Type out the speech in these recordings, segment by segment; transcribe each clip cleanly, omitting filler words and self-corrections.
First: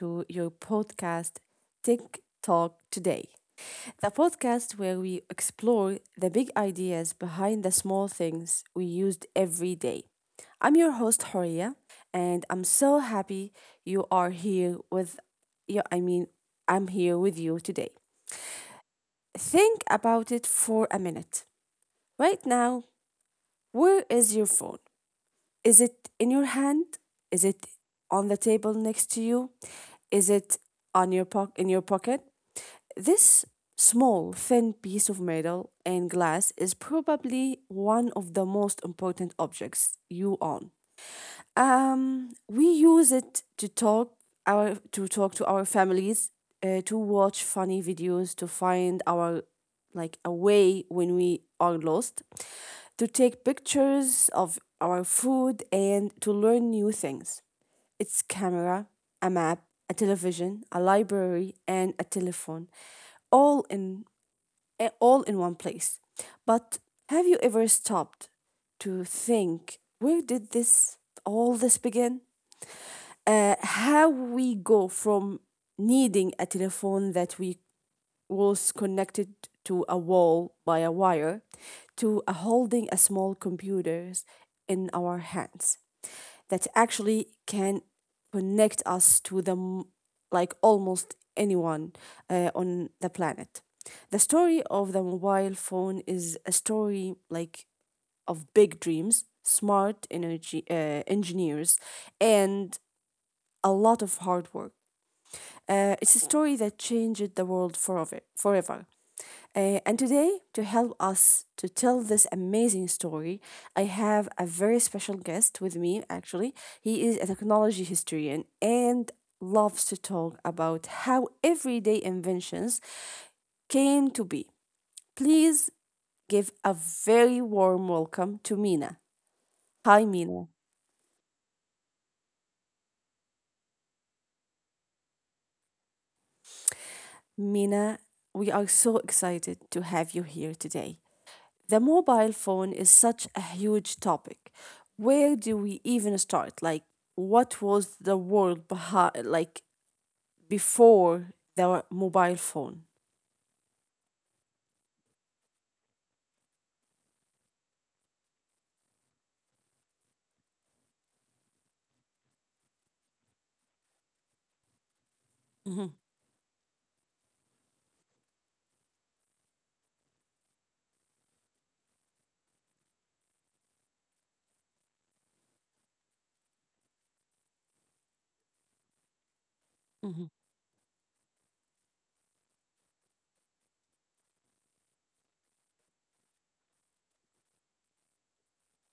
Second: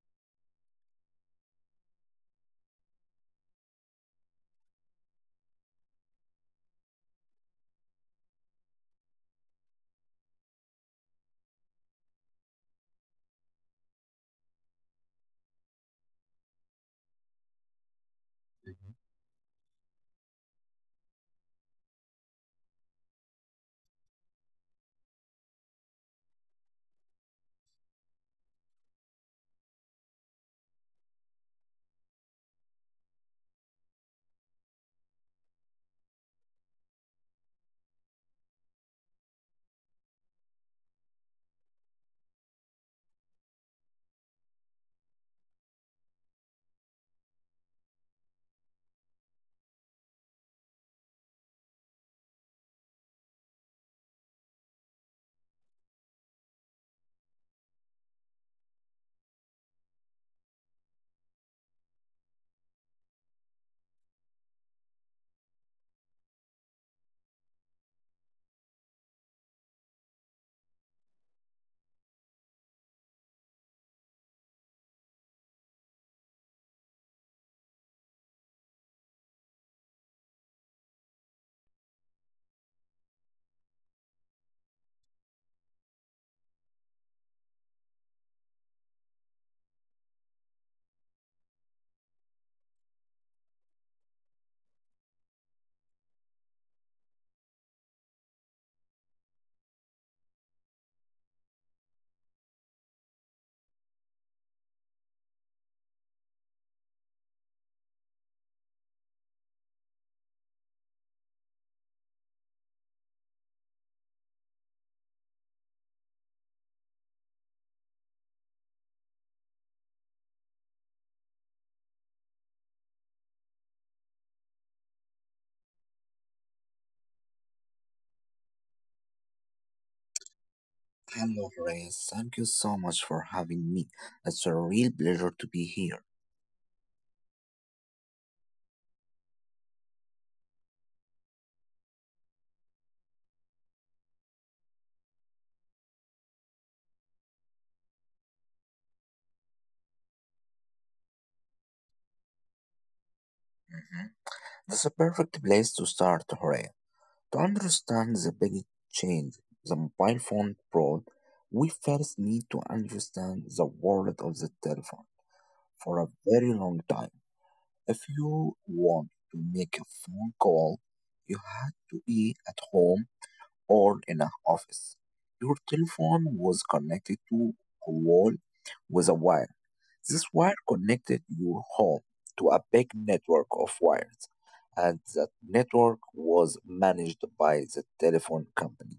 to your podcast, Tech Talk Today, the podcast where we explore the big ideas behind the small things we used every day. I'm your host, Horia, and I'm so happy you are here with you. I mean, I'm here with you today. Think about it for a minute. Right now, where is your phone? Is it in your hand? Is it on the table next to you? Is it on your poc in your pocket? This small, thin piece of metal and glass is probably one of the most important objects you own. We use it to talk our to talk to our families, to watch funny videos, to find our like a way when we are lost, to take pictures of our food and to learn new things. It's camera, a map, a television, a library, and a telephone, all in one place. But have you ever stopped to think, where did this all this begin? How we go from needing a telephone that we was connected to a wall by a wire to a holding a small computers in our hands that actually can connect us to like almost anyone on the planet. The story of the mobile phone is a story like of big dreams smart energy engineers and a lot of hard work. It's a story that changed the world forever. And today, to help us to tell this amazing story, I have a very special guest with me, actually. He is a technology historian and loves to talk about how everyday inventions came to be. Please give a very warm welcome to Mina. Hi, Mina. Hello, Reyes. Thank you so much for having me. It's a real pleasure to be here. Mina, we are so excited to have you here today. The mobile phone is such a huge topic. Where do we even start? Like, what was the world behind, like, before the mobile phone? Mhm. That's a perfect place to start, Reyes. To understand the big change the mobile phone brought, we first need to understand the world of the telephone for Mhm, a very long time. If you want to make a phone call, you had to be at home or in an office. Your telephone was connected to a wall with a wire. This mhm. wire connected your home to a big network of wires, and that network was managed by the telephone company.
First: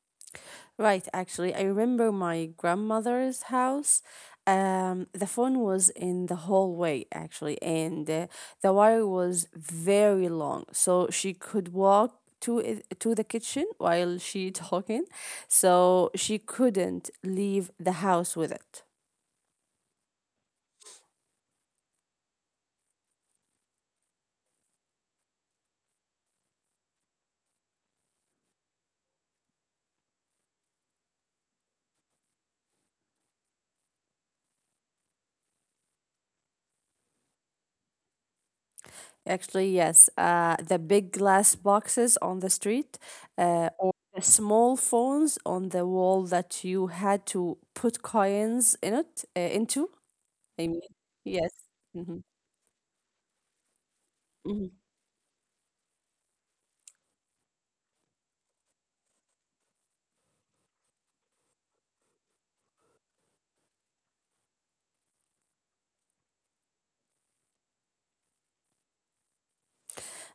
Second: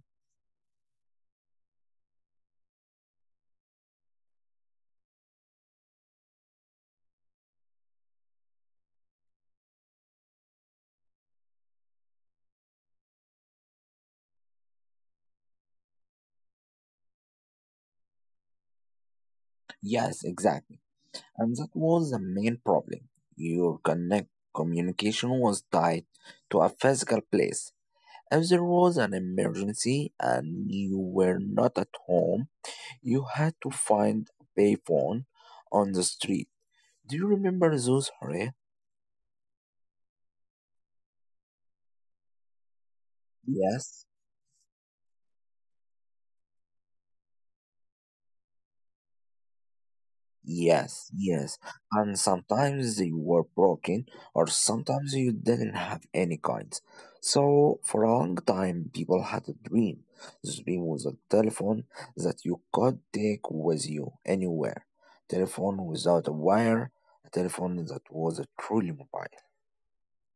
Right, actually, I remember my grandmother's house. The phone was in the hallway, actually, and the wire was very long, so she could walk to the kitchen while she talking. So she couldn't leave the house with it. Yes, exactly. And that was the main problem. Your connect communication was tied to a physical place. If there was an emergency and you were not at home, you had to find a payphone on the street. Do you remember those, Hare? Actually, yes, the big glass boxes on the street, or Yes. the small phones on the wall that you had to put coins in it into. I mean, Yes, yes. yes. And Hmm. sometimes they were broken, or Hmm. sometimes you didn't have any coins. So, for a long time, people had a dream. The dream was a telephone that you could take with you anywhere. Telephone without a wire, a telephone that was a truly mobile.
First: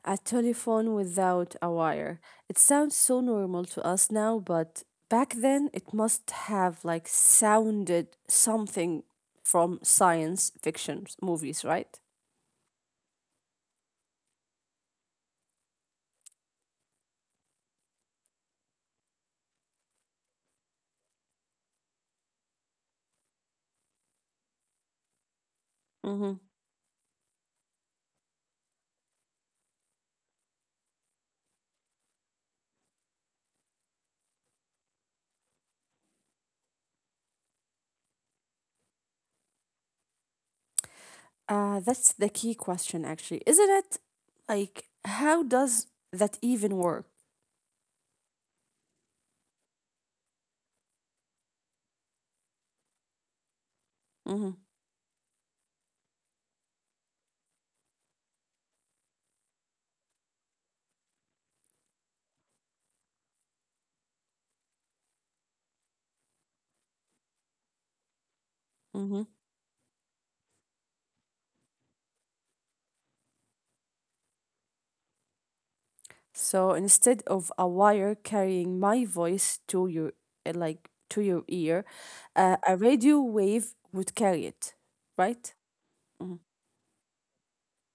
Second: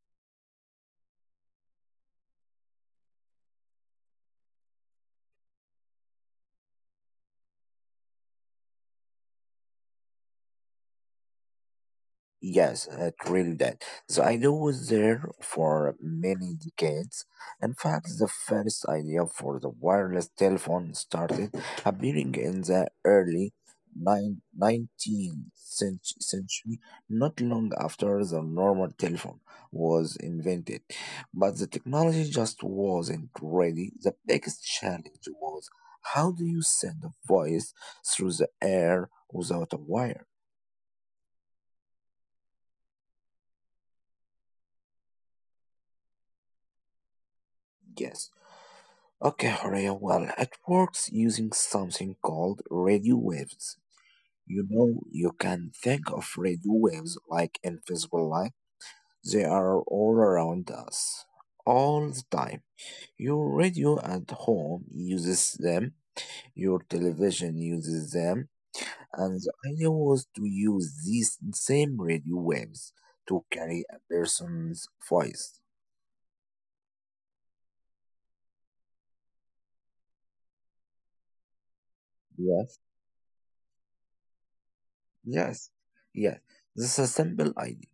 A telephone without a wire. It sounds so normal to us now, but back then it must have like sounded something from science fiction movies, right? Yes, it really did. The idea was there for many decades. In fact, the first idea for the wireless telephone started appearing in the early nine- 19th Mm-hmm. century, not long after the normal telephone was invented. But the technology just wasn't ready. The biggest challenge was, how do you send a voice through the air without a wire? That's the key question, actually, isn't it? Like, how does that even work? Yes. Okay, Horea, well, it works using something called radio waves. Mm-hmm. You know, you can think of radio waves like invisible light. They are all around us, all the time. Your radio at home uses them, your television uses them, and the idea was to use these same radio waves to carry a person's voice. So instead of a wire carrying my voice to your like to your ear, a Yes, radio wave would carry it, right? yes, Mhm, yes. This is a simple idea.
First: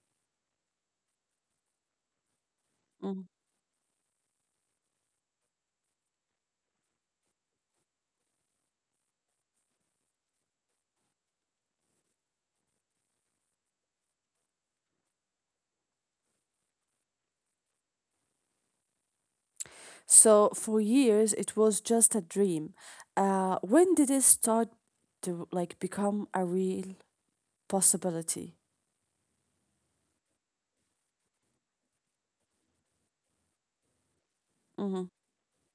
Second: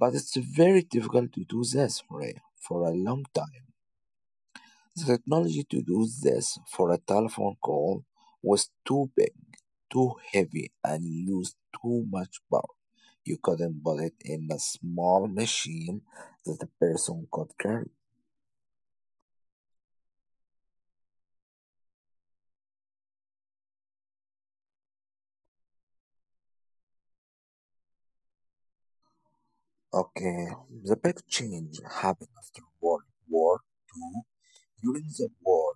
But it's very difficult to do this for a mhm. long time. The technology to do this for a telephone call was too big, too heavy, and used too much power. You couldn't put it in a small machine that the person could carry. So for years it was just a dream. When did it start to like become a real possibility? Okay, the big change happened after World War Two. During Mhm. the war,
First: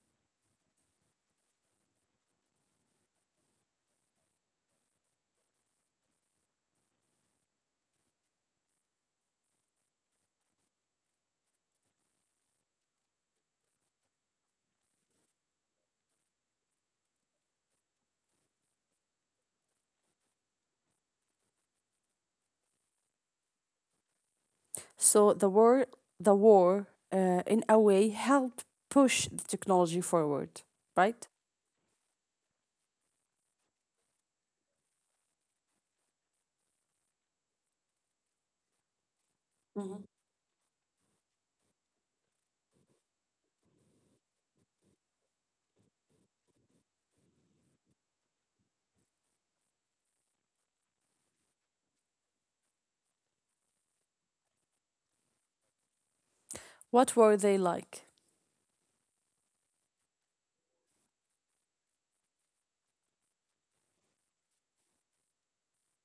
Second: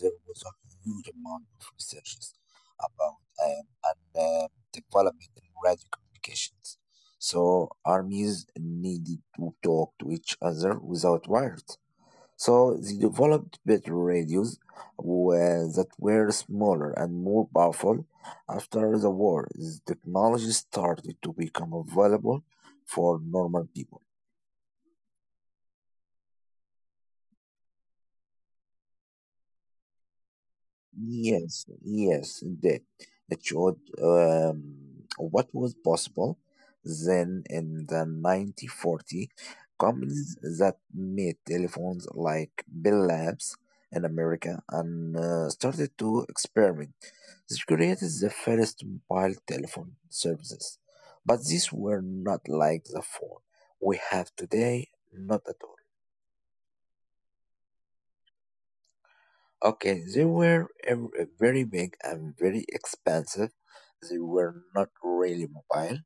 there was a huge amount of researches about and development in radio communications. So armies needed to talk to each other without wires. So they developed better radios that were smaller and more powerful. After the war, this technology started to become available for normal people. So the war, in a way, helped push the technology forward, right? Yes, yes, indeed. It showed what was possible then in the 1940. Mhm. Companies that made telephones like Bell Labs in America and started to experiment. This created the first mobile telephone services, but these were not like the phone we have today, not at all. What were they like? Okay, they were very big and very expensive. They were not really mobile.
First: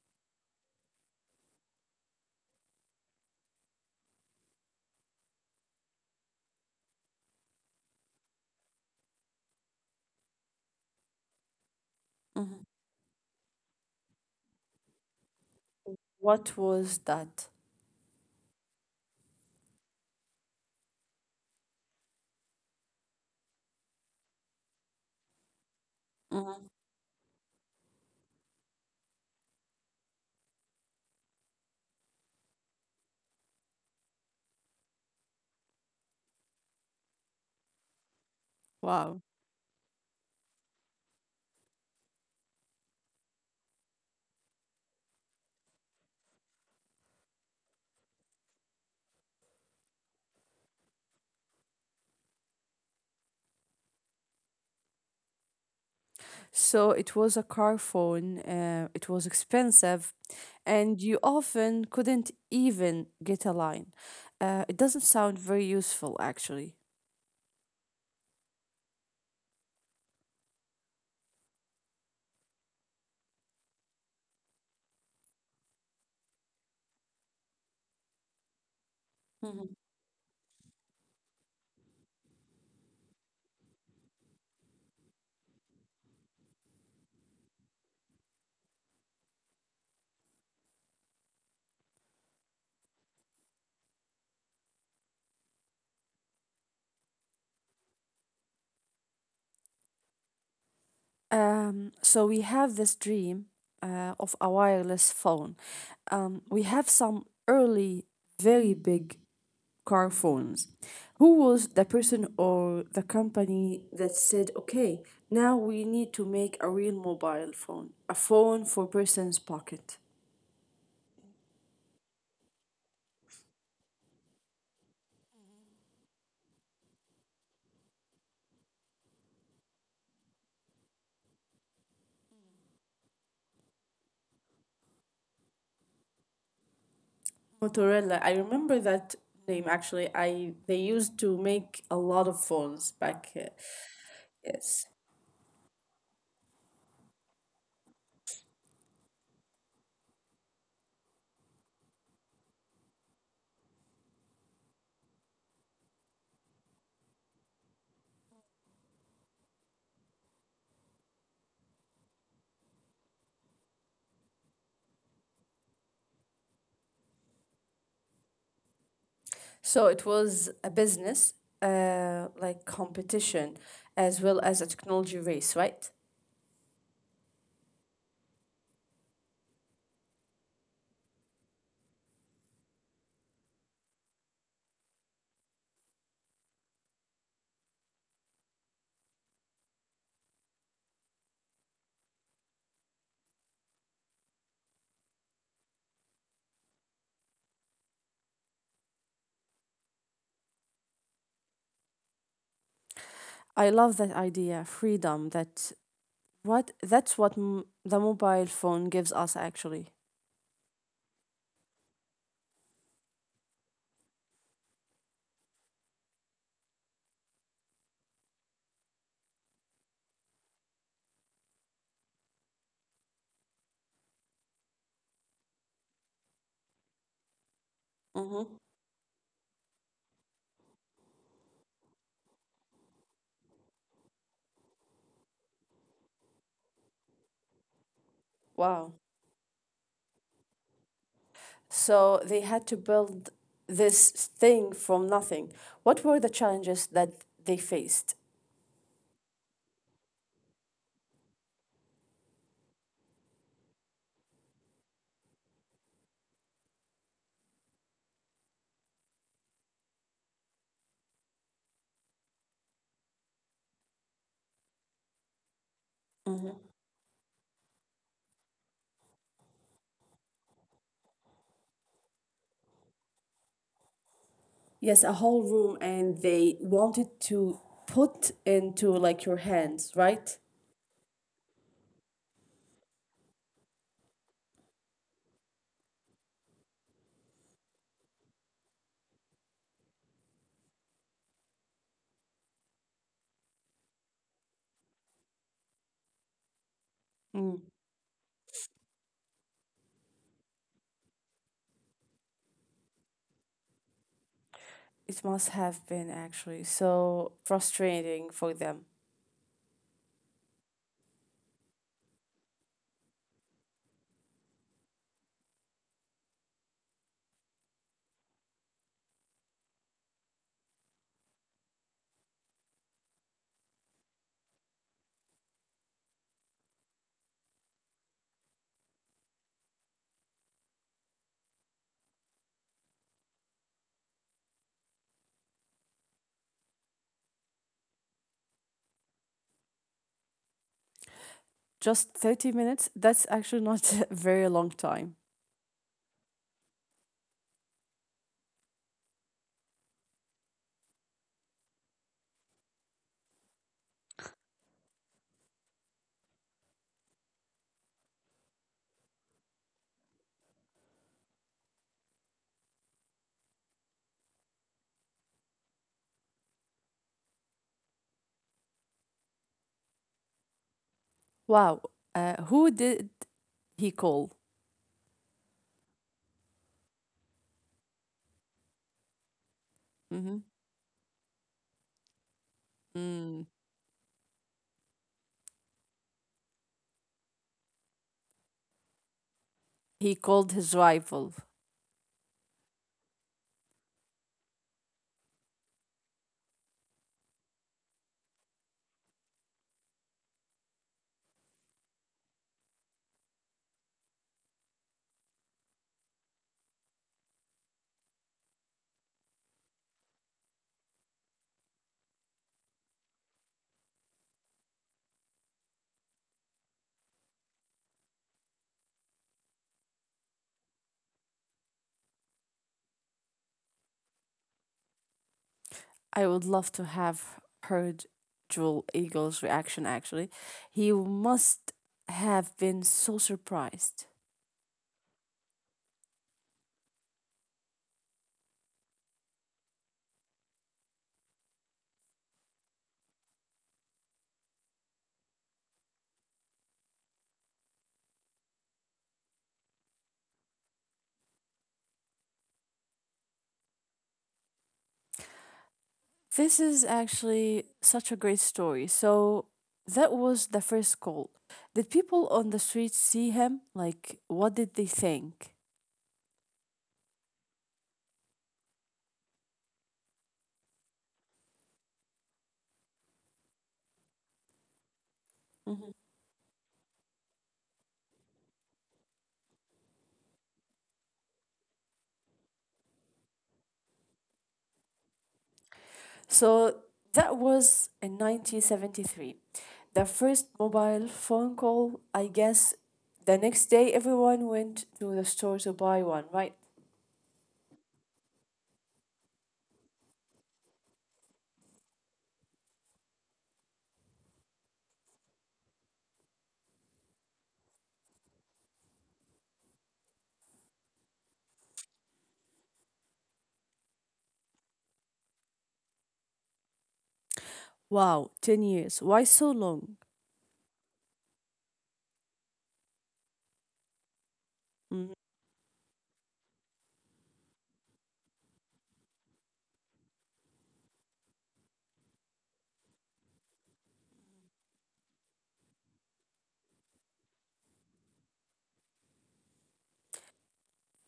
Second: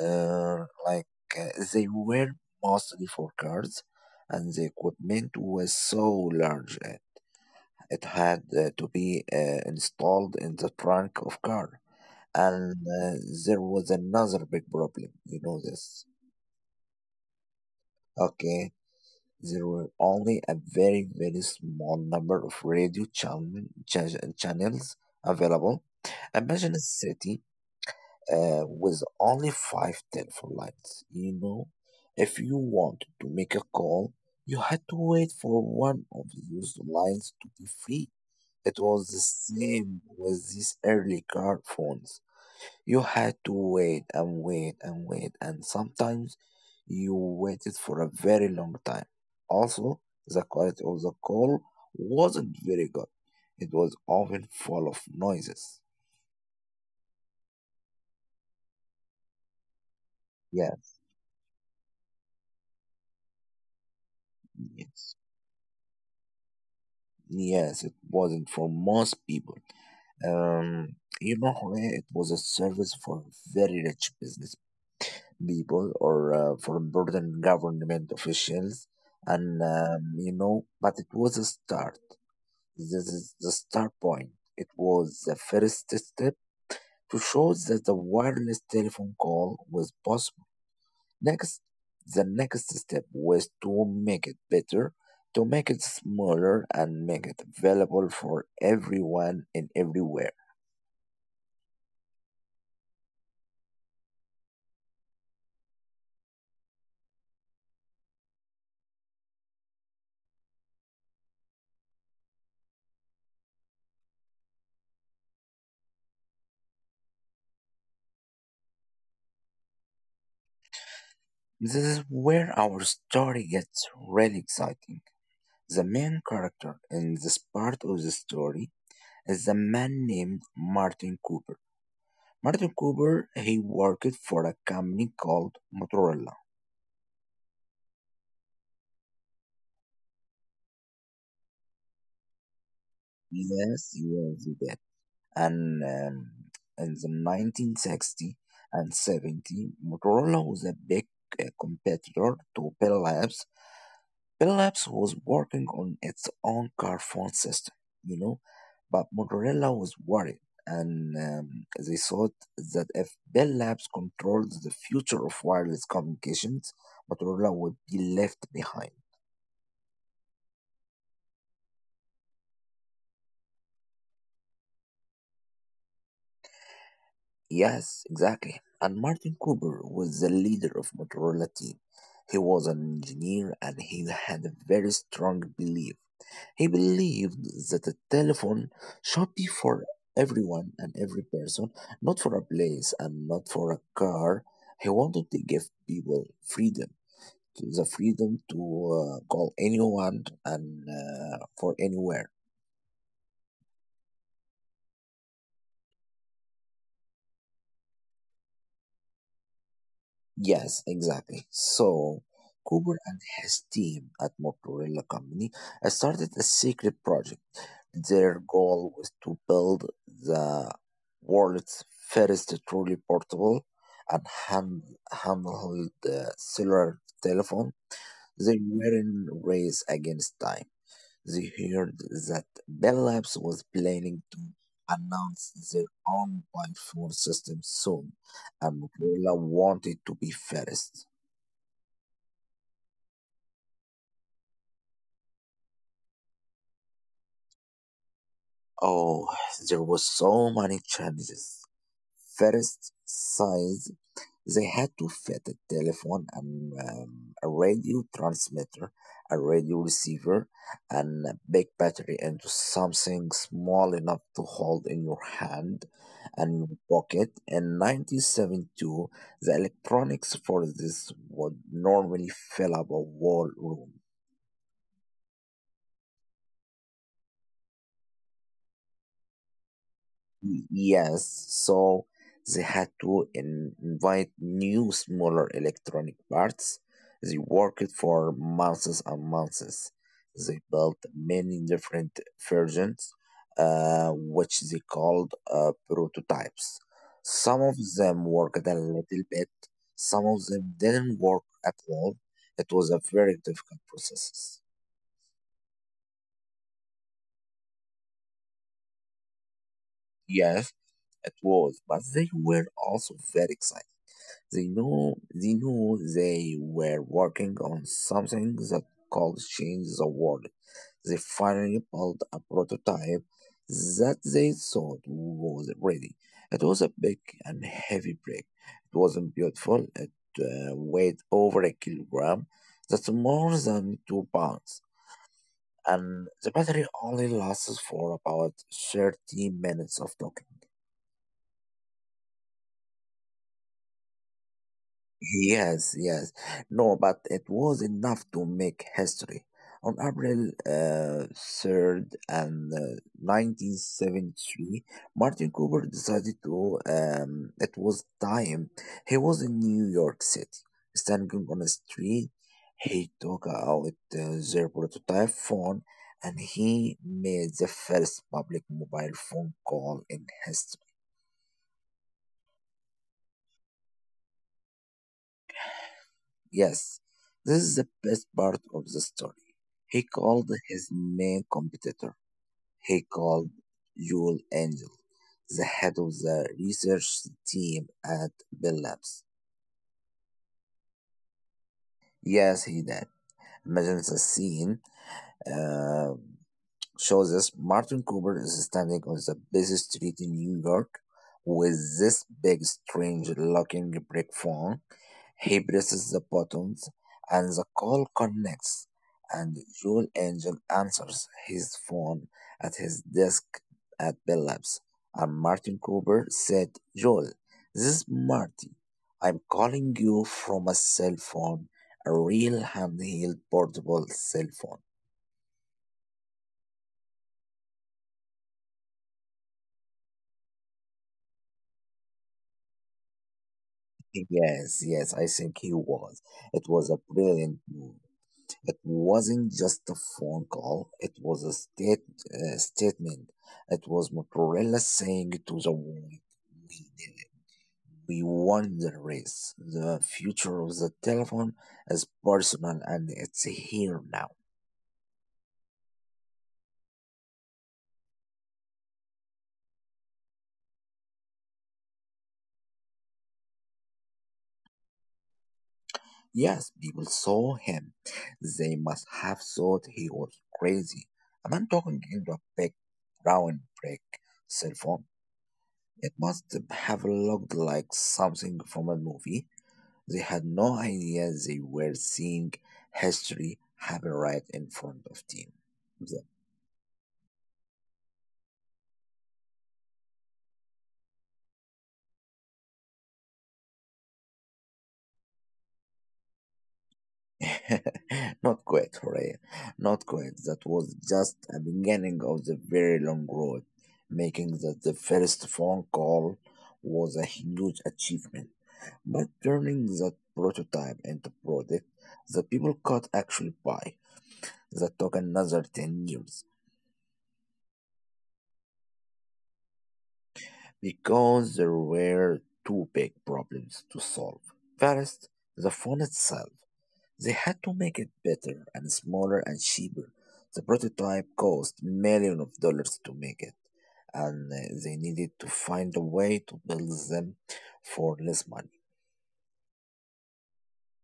Uh, like they were mostly for cars, and the equipment was so large, it had to be installed in the trunk of car. Mhm. And there was another big problem. You know this, What was that? okay? There were only a very, very small number of radio channels available. Mhm. Imagine a city with only five telephone lines. You know, if you wanted to make a call, you had to wait for one of those lines to be free. It was the Wow. same with these early car phones. You had to wait and wait and wait, and sometimes you waited for a very long time. Also, the quality of the call wasn't very good. It was often full of noises. So it was a car phone, it was expensive, Yes, and you often couldn't even get a line. It doesn't yes, sound very useful, actually. yes, it wasn't for most people. Um, you know, it was a service for very rich business people or for important government officials, and Mhm. You know, but it was a start. This is the start point. It was the first step to show that the wireless telephone call was possible. Next, the next step was to make it better, to make it smaller, and make it available for everyone and everywhere. So we have this dream of a wireless phone. We have some early, very big car phones. Who was the person or the company that said, okay, now we need to make a real mobile phone, a phone for person's pocket? This is where our story gets really exciting. The main character in this part of the story is a man named Martin Cooper. Martin Cooper, he worked for a company called Motorola. Motorola. I remember that name actually. I They used to make a lot of phones back. Yes, yes, he did. Yes. And in the 1960 and 70, Motorola was a big competitor to Bell Labs. Philips was working on its own car phone system, you know, but Motorola was worried, and they thought that if Bell Labs controlled the future of wireless communications, Motorola would be left behind. So it was a business, like competition, as well as a technology race, right? Yes, exactly. And Martin Cooper was the leader of Motorola team. He was an engineer and he had a very strong belief. He believed that the telephone should be for everyone and every person, not for a place and not for a car. He wanted to give people freedom, the freedom to call anyone and for anywhere. I love that idea, freedom, that what that's the mobile phone gives us actually. Yes, exactly. So, Cooper and his team at Motorola Company started a secret project. Their goal was to build the world's first truly portable and handheld cellular telephone. Hmm. They were in race against time. They heard that Bell Labs was planning to announce their own iPhone system soon, and Wow. Motorola wanted to be first. So they had to build this thing from nothing. What were the challenges that they faced? Oh, there were so many challenges. First, size. They had to fit a telephone, a radio transmitter, a radio receiver, and a big battery into something small enough to hold in your hand and Hmm. your pocket. In 1972, the electronics for this would normally fill up a whole room. Yes, a whole room, and they wanted to put into like your hands, right? Yes, so they had to invite new smaller electronic parts. They worked for months and months. They built many different versions, which they called prototypes. Some Mm. of them worked a little bit, some of them didn't work at all. It was a very difficult process. It must have been actually so frustrating for them. Yes, it was, but they were also very exciting. They knew they were working on something that could change the world. They finally built a prototype that they thought was ready. It was a big and heavy brick. It wasn't beautiful. It weighed over a kilogram. That's more than 2 pounds. And the battery only lasts for about 30 minutes of talking. Just 30 minutes, that's actually not a very long time. Yes, yes. No, but it was enough to make history. On April 3rd and 1973, Martin Cooper decided to, it was time. He was in New York City, standing on a street. He took out their prototype phone and he made the first public mobile phone call in history. Wow. Who did he call? Yes, this is the best part of the story. He Hmm. called his main competitor. He Mm. called Joel Angel, the head of the research team at Bell Labs. He called his rival. Yes, he did. Imagine the scene. Uh, shows us Martin Cooper is standing on the busy street in New York with this big, strange looking brick phone. He presses the buttons, and the call connects, and Joel Angel answers his phone at his desk at Bell Labs. And Martin Cooper said, "Joel, this is Marty. I'm calling you from a cell phone, a real handheld portable cell phone." I would love to have heard Joel Eagle's reaction, actually. He must have been so surprised. Yes, yes, I think he was. It was a brilliant move. It wasn't just a phone call, it was a statement. It was Motorola saying to the world, we did it. We won the race. The future of the telephone is personal and it's here now. This is actually such a great story. So, that was the first call. Did people on the street see him? Like, what did they think? Yes, people saw him. They must have thought he was crazy. A man talking into a big brown brick cell phone. It must have looked like something from a movie. They had no idea they were seeing history happen right in front of them. The- So that was in 1973. The first mobile phone call, I guess the next day everyone went to the store to buy one, right? not quite, hooray. Not quite. That was just a beginning of the very long road. Making that the first phone call was a huge achievement. But turning that prototype into product that people could actually buy, that took another 10 years. Wow, 10 years. Why so long? Because there were two big problems to solve. Mm, First, the phone itself. They had to make it better and smaller and cheaper. The prototype cost millions of dollars to make it, and they needed to find a way to build them for less money.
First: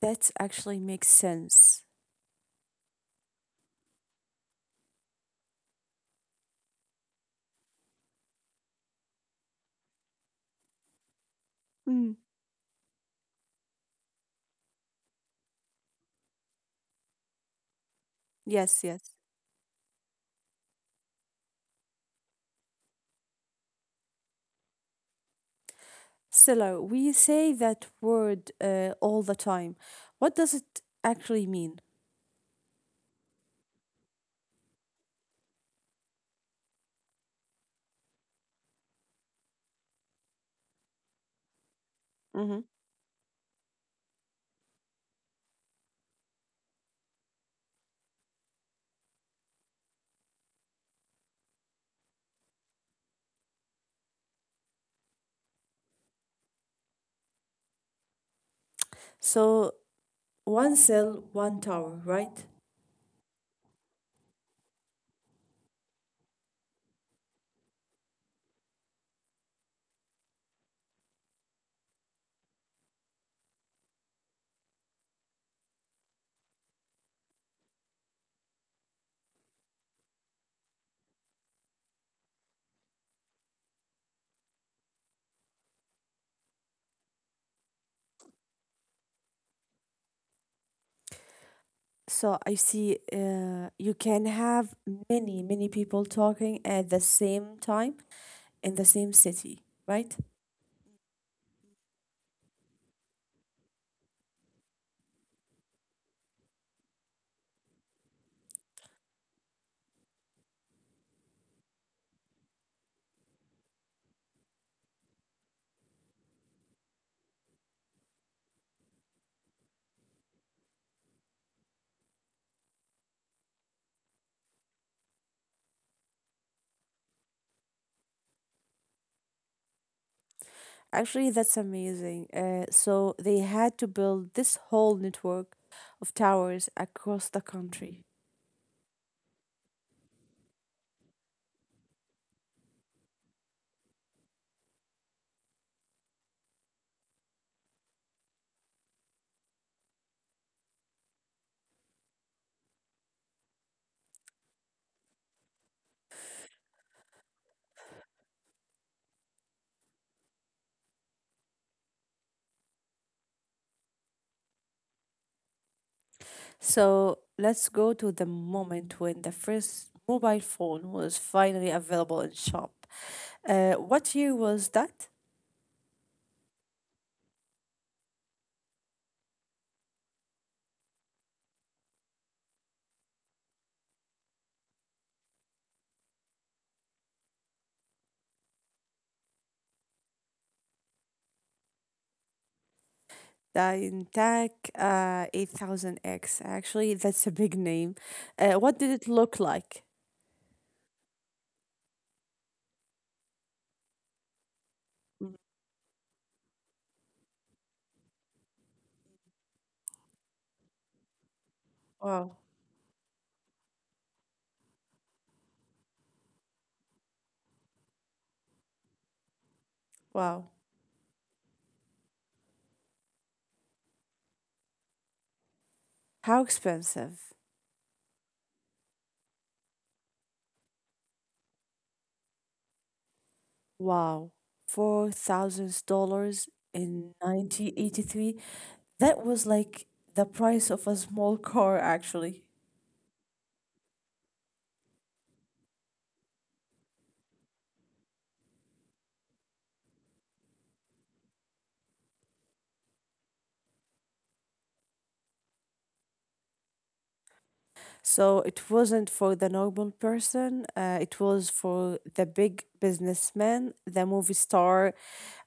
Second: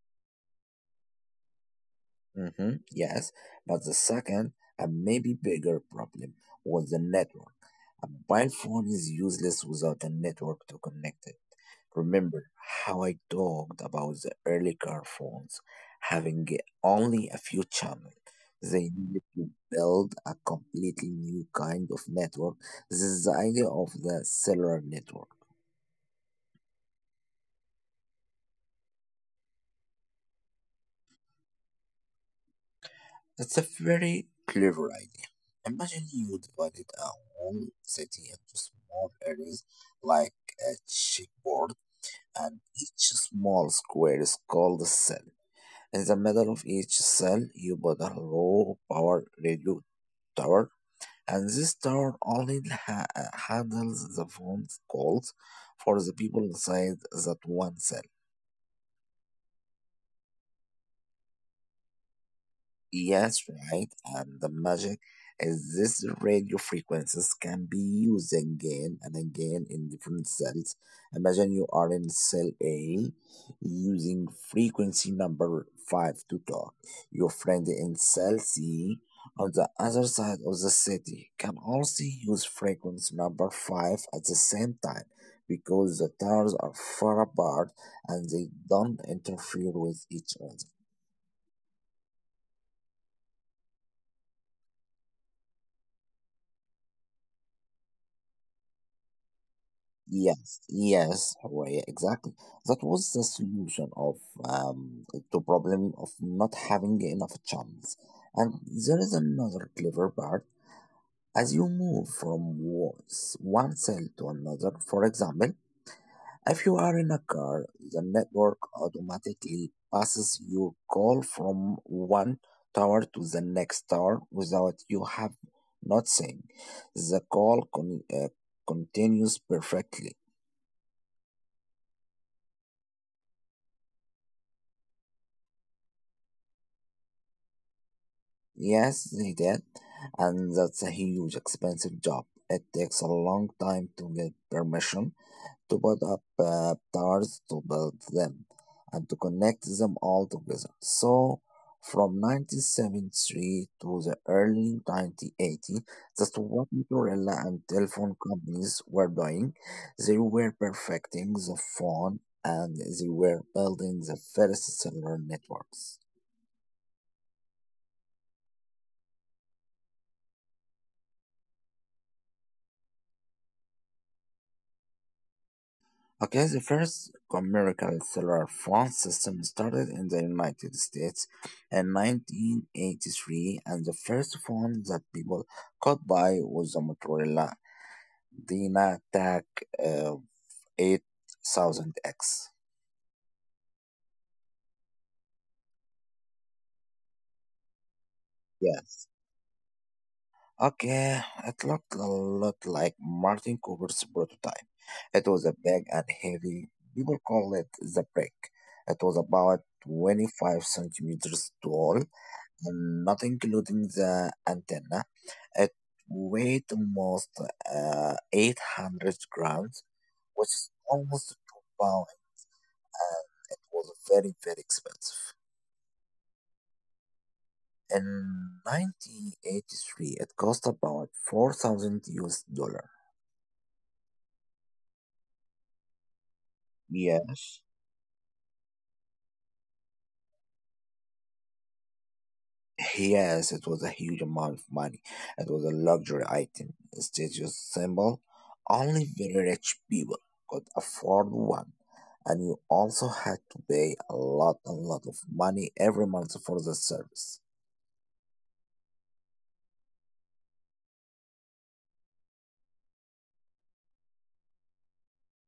that actually makes sense. Hmm, yes, but the second and maybe bigger problem was the network. A mobile phone is useless without a network to connect it. Mm, Remember how I talked about the early car phones having only a few channels? yes, They yes. needed to build a completely new kind of network. This is the idea of the cellular network. Stella, we say that word all the time. What does it actually mean? It's a very clever idea. Imagine you divided a whole city into small areas like a chessboard, and Mm-hmm. each small square is called a cell. In the middle of each cell, you put a low power radio tower, and this tower only handles the phone calls for the people inside that one cell. So, one cell, one tower, right? Yes, right. And the magic is this radio frequencies can be used again and again in different cells. Imagine you are in cell A using frequency number 5 to talk. Your friend in cell C on the other side of the city can also use frequency number 5 at the same time because the towers are far apart and they don't interfere with each other. So I see you can have many, many people talking at the same time in the same city, right? Yes, yes, Hawaii, exactly. That was the solution of um to problem of not having enough channels. And there is another clever part. As you move from one cell to another, for example, if you are in a car, the network automatically passes your call from one tower to the next tower without you have not saying. The call continues perfectly. Actually, that's amazing. So they had to build this whole network of towers across the country. Yes, he did. And that's a huge expensive job. It takes a long time to get permission to put up towers, to build them, and to connect them all together. So, from 1973 to the early 1980s, that's what Motorola and telephone companies were doing. They were perfecting the phone and they were building the first cellular networks. So let's go to the moment when the first mobile phone was finally available in shop. What year was that? Okay, the first commercial cellular phone system started in the United States in 1983, and the first phone that people could buy was the Motorola DynaTAC uh, 8000X. Dyntac 8000X. Actually, that's a big name. What did Yes. it look like? Okay, it looked a lot like Martin Cooper's prototype. It Mm, was a big and heavy. People call it the brick. It was about 25 centimeters tall wow, and not including the antenna. It weighed almost 800 grams, wow. which is almost 2 pounds, and it was very, very expensive. How expensive? In 1983, it cost about 4,000 US dollar. Wow. $4,000 in Yes. 1983. That was like the price of a small car, actually. Yes, it was a huge amount of money. It was a luxury item, a status symbol. Only very rich people could afford one. And you also had to pay a lot of money every month for the service. So it wasn't for the normal person, it was for the big businessman, the movie star,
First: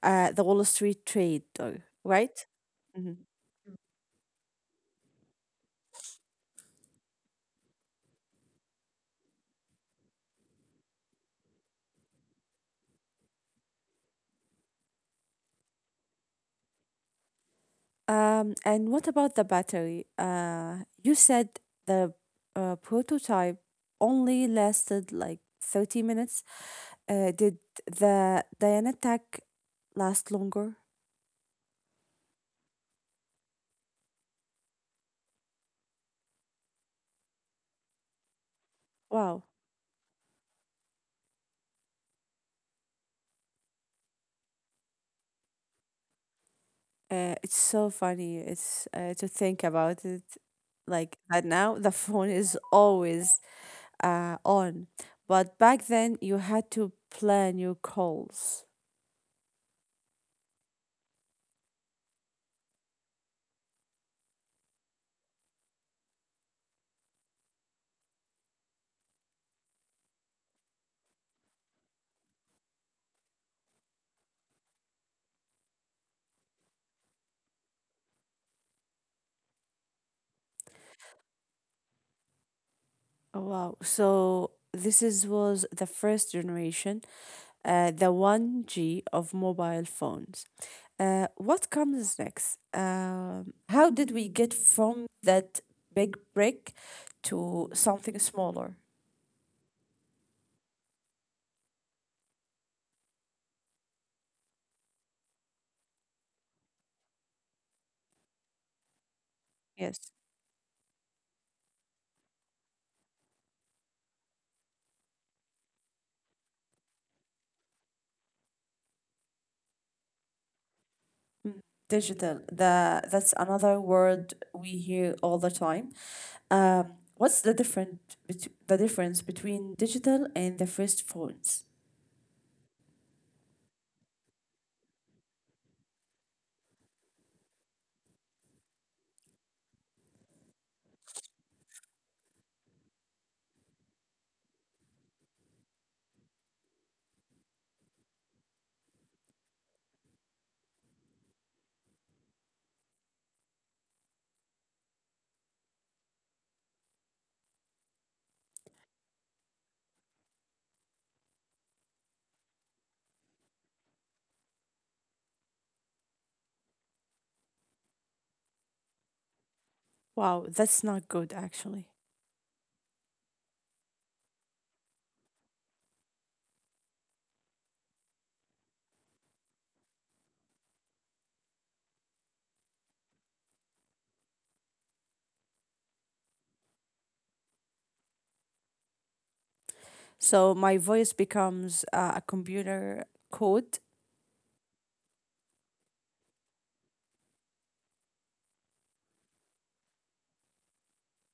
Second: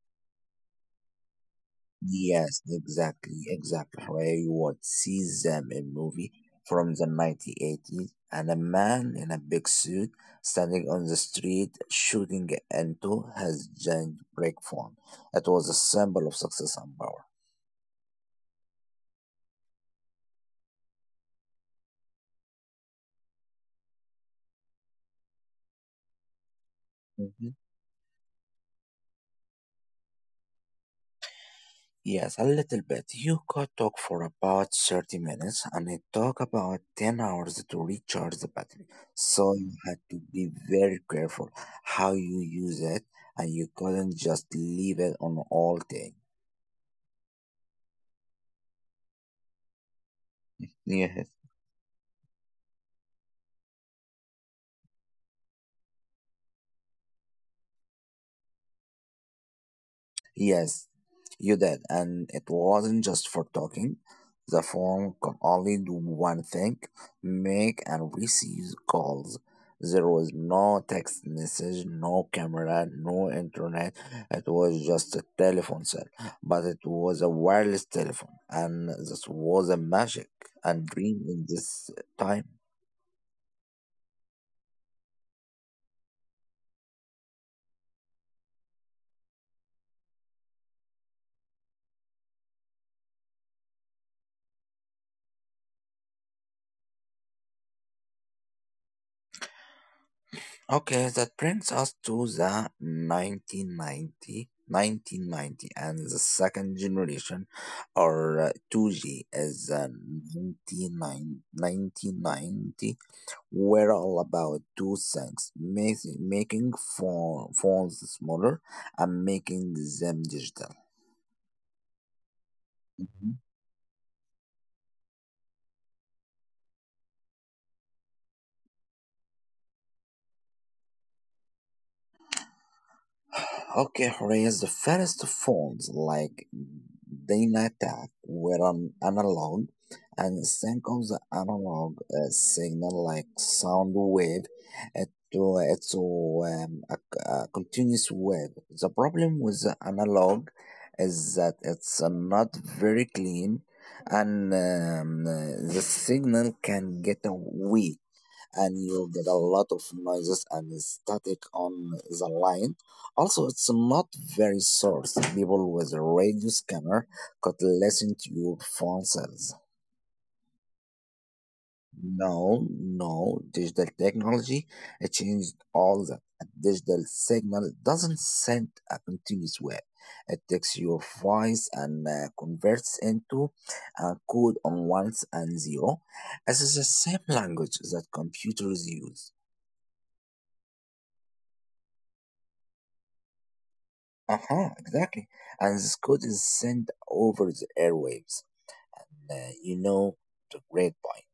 the Wall Street trader, right? Yes, Mm-hmm. exactly, exactly. Where you would see them in movie from the 1980s and a man in a big suit standing on the street shooting into his giant brick phone. It was a symbol of success and power. And what about the battery? You said the prototype only lasted like 30 minutes. Did the Diana Tech last longer? Yes, a little bit. You could talk for about 30 minutes and it took about 10 hours to recharge the battery. Wow. So you had to be very careful how you use it and you couldn't just leave it on all day. It's so funny. It's to think about it like Yeah. that now. The phone is always on, but back then you had to plan your calls. Yes, you did, and it wasn't just for talking. The phone could only do one thing, make and receive calls. There was no text message, no camera, no internet. It was just a telephone set, but it was a wireless telephone, and this was a magic and dream in this time. Oh, wow. So this is was the first generation, the 1G of mobile phones. What comes next? How did we get from that big brick to something smaller? Okay, that brings us to the 1990 1990 and the second generation or 2G is the Yes. 1990 were all about two things, making phones smaller and making them digital. Mm. Digital. The that's another word we hear all the time. What's the difference between digital and the first phones? Okay, Horace, the first phones like Dynatac were an analog, and think of the analog signal like sound wave it, to, it to um, a, a continuous wave. The problem with the analog is that it's not very clean and the signal can get weak and you'll get a lot of noises and static on the line. Also, it's not very source. People with a radio scanner could listen to your phone cells. Wow, that's not good actually. No, no, digital technology it changed all that. A digital signal doesn't send a continuous wave. It takes your voice and converts into a code on ones and zero. This is the same language that computers use. So my voice becomes a computer code. Uh-huh, exactly. And this code is sent over the airwaves. And you know the great point.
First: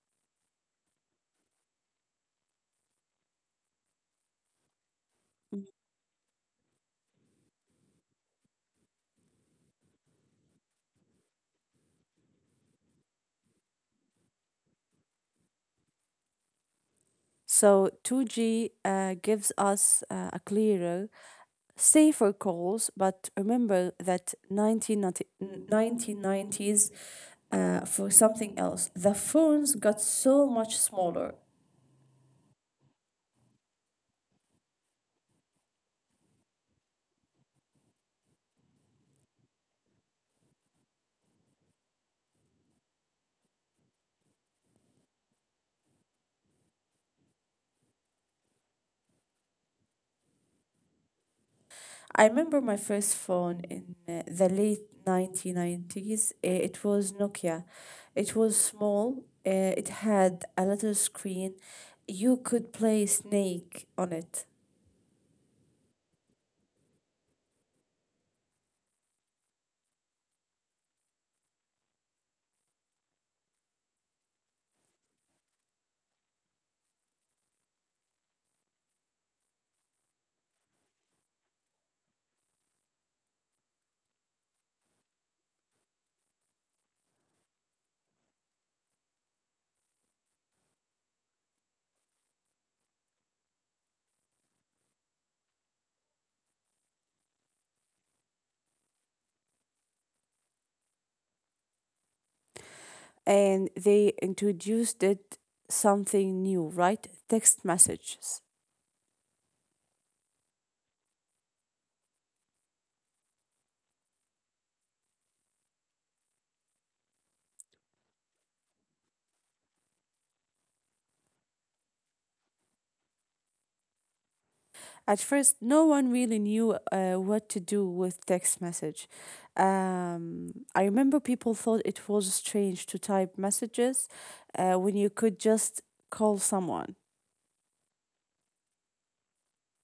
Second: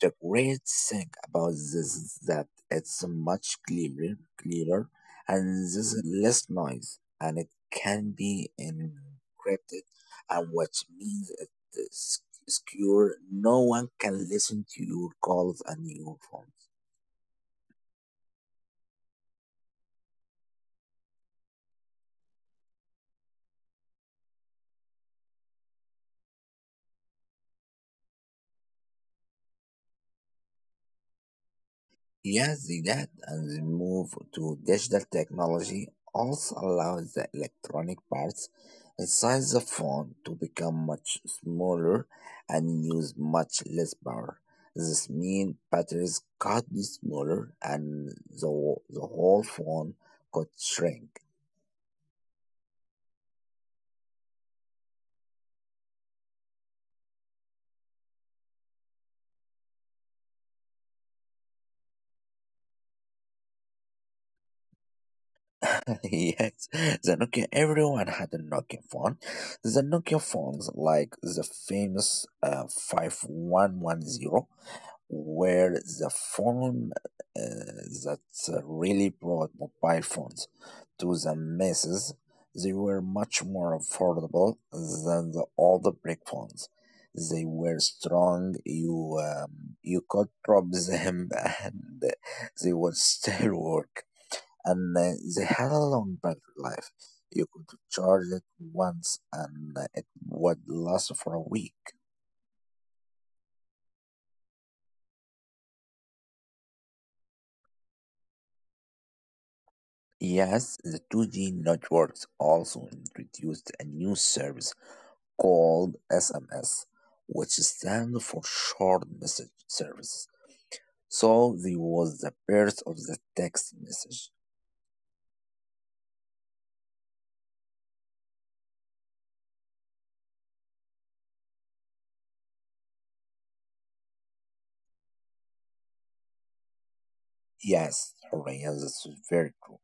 The great thing about this is that it's much clearer, and there's less noise, and it can be encrypted, and which means it is secure. No one can listen to your calls and your phones. So 2G gives us a clearer, safer calls, but remember that 1990s for something else. The phones got so much smaller. Yes, the that and the move to digital technology also allows the electronic parts inside the phone to become much smaller and use much less power. This means batteries could be smaller and the whole phone could shrink. I remember my first phone in the late 1990s. It was Nokia. It was small. It had a little screen. You could play Snake on it. yes, the Nokia, everyone had a Nokia phone. The Nokia phones, like the famous 5110 were the form uh, that really brought mobile phones to the masses. They were much more affordable than the old brick phones. They were strong. You you could drop them and they would still work. And they had a long battery life. You could charge it once and it would last for a week. And they introduced it something new, right? Text messages. Yes, the 2G networks also introduced a new service called SMS, which stands for Short Message Service. So there was the birth of the text message. At first, no one really knew what to do with text message. I remember people thought it was strange to type messages when you could just call someone. Yes, Horayan, this is very true.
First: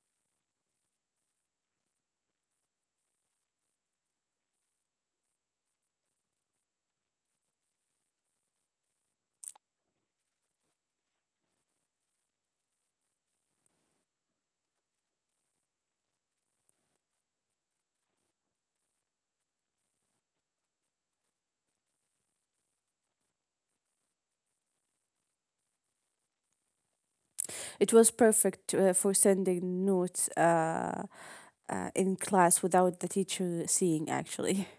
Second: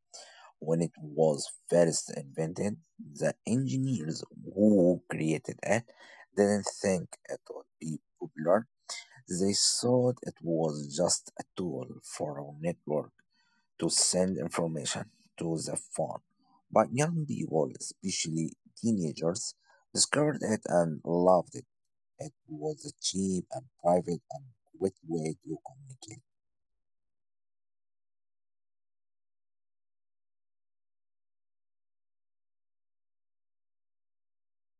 When it was first invented, the engineers who created it didn't think it would be popular. They thought it was just a tool for a network to send information to the phone. But young people, especially teenagers, discovered it and loved it. It was a cheap and private and quick way to communicate. It was perfect for sending notes in class without the teacher seeing, actually.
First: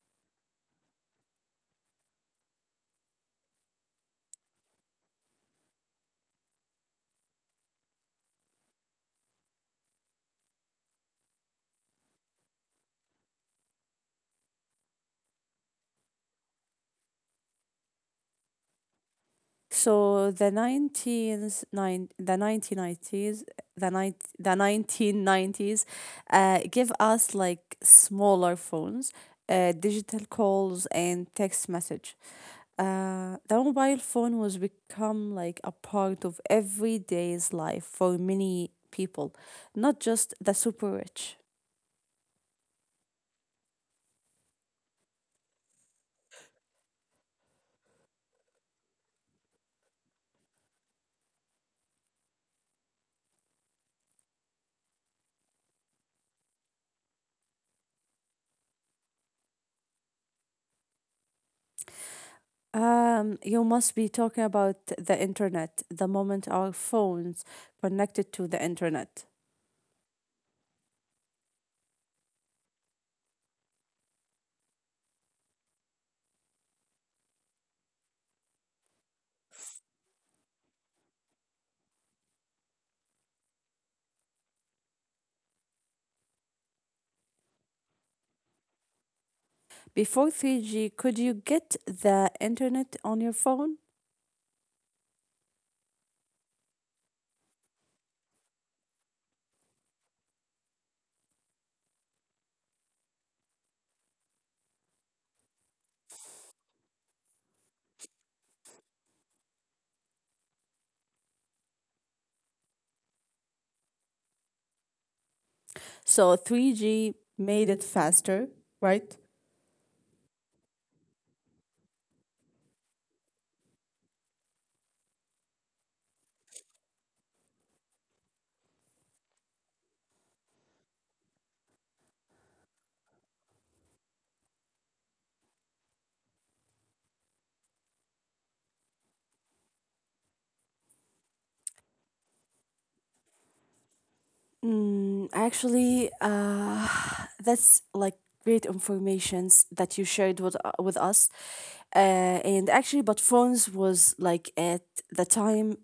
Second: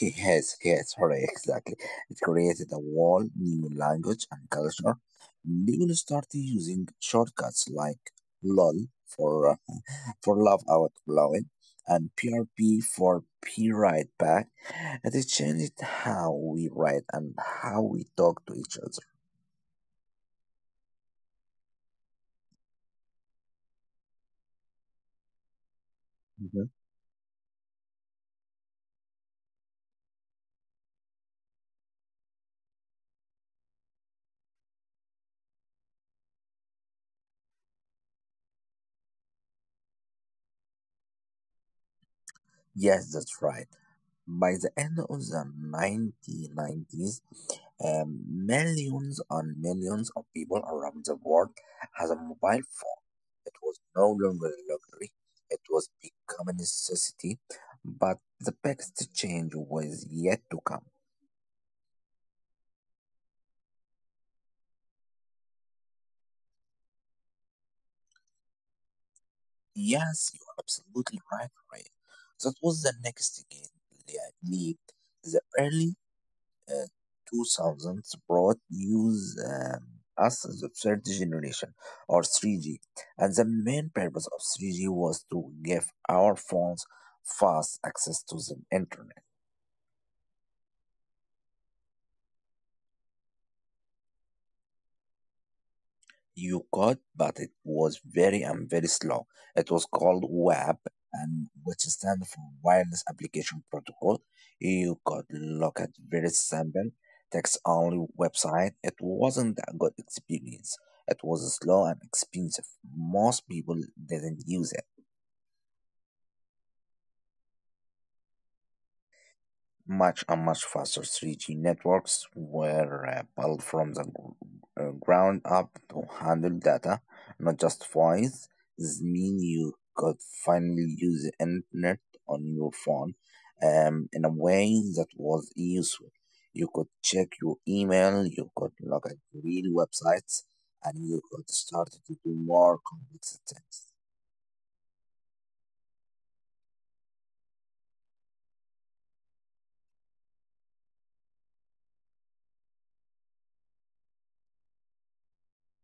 Yes, yes, sorry, exactly. It created a whole new language and culture. People started using shortcuts like LOL for for love out loud and PRP for P right back. And it changed how we write and how we talk to each other. So the 19s, nine, the 1990s, the, nine, the 1990s Mhm. give us like smaller phones, digital calls, and text message. The mobile phone was become like a part of everyday's life for many people, not just the super rich. Yes, that's right. By the end of the 1990s, millions and millions of people around the world has a mobile phone. It was no longer a luxury. It was become a necessity, but the biggest change was yet to come. You must be talking about the internet, the moment our phones connected to the internet. Yes, you are absolutely right, Ryan. That was the next game, league. The early uh, 2000s brought news us the third generation or 3G, and the main purpose of 3G was to give our phones fast access to the internet. Before 3G, could you get the internet on your phone? You got, but it was very and very slow. It was called WAP, and which stands for Wireless Application Protocol. You could look at very simple text-only website. It wasn't a good experience. It was slow and expensive. Most people didn't use it. So 3G made it faster, right? Much and much faster 3G networks were built from the ground up to handle data, not just voice. This mean you could finally use the internet on your phone in a way that was useful. You could check your email, you could look at real websites, and you could start to do more complex things. Mm, actually, that's like great informations that you shared with us. And actually, but phones was like at the time.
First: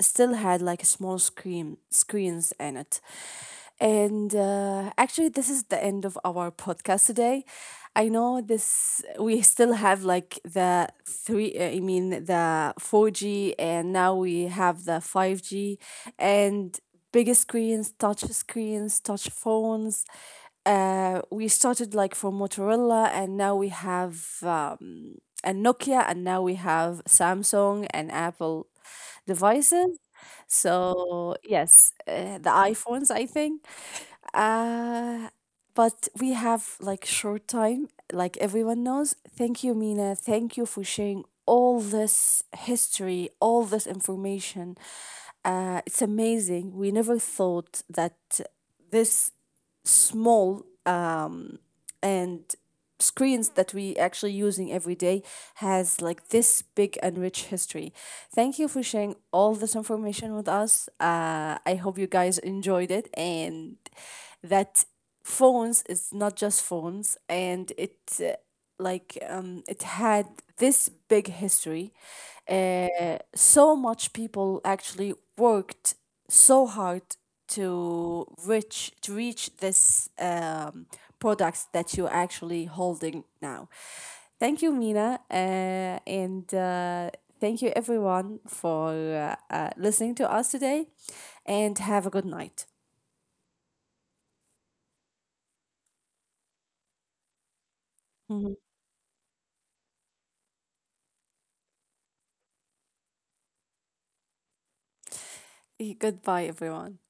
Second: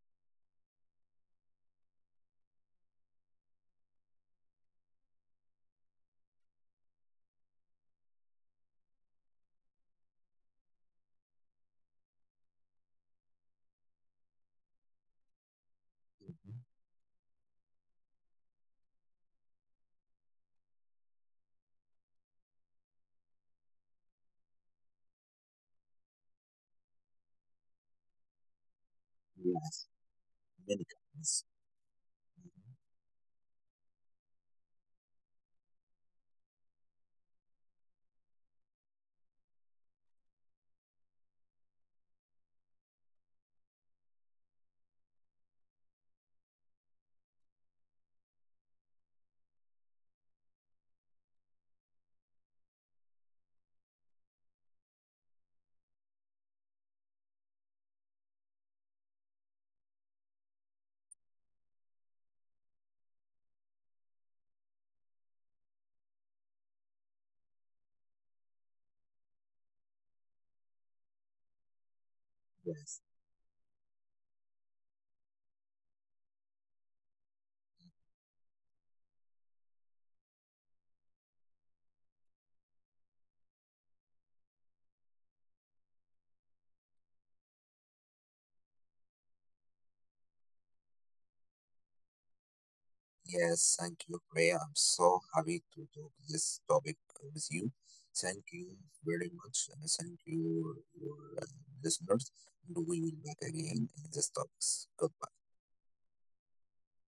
Still had like a small screens in it. And actually, this is the end of our podcast today. I know this. We still have like the three. I mean the 4G, and now we have the 5G, and bigger screens, touch phones. We started like from Motorola, and now we have a Nokia, and now we have Samsung and Apple Yes, devices. many So companies. yes, the iPhones, I think. Uh, but we have like short time, like everyone knows. Thank you, Mina. Thank you for sharing all this history, all this information. It's amazing. We never thought that this small and screens that we actually using every day has like this big and rich history. Thank you for sharing all this information with us. I hope you guys enjoyed it and that phones is not just phones and uh, it had this big history Yes. So much people actually worked so hard to reach this products that you're actually holding now. Thank you, Mina, and thank you everyone for listening to us today, and have a good night. Yes, thank you, Priya. I'm so happy to talk this topic with you. Thank Mhm. you very much, and thank you, your listeners. And we will back again in this topics. Goodbye. Goodbye, everyone.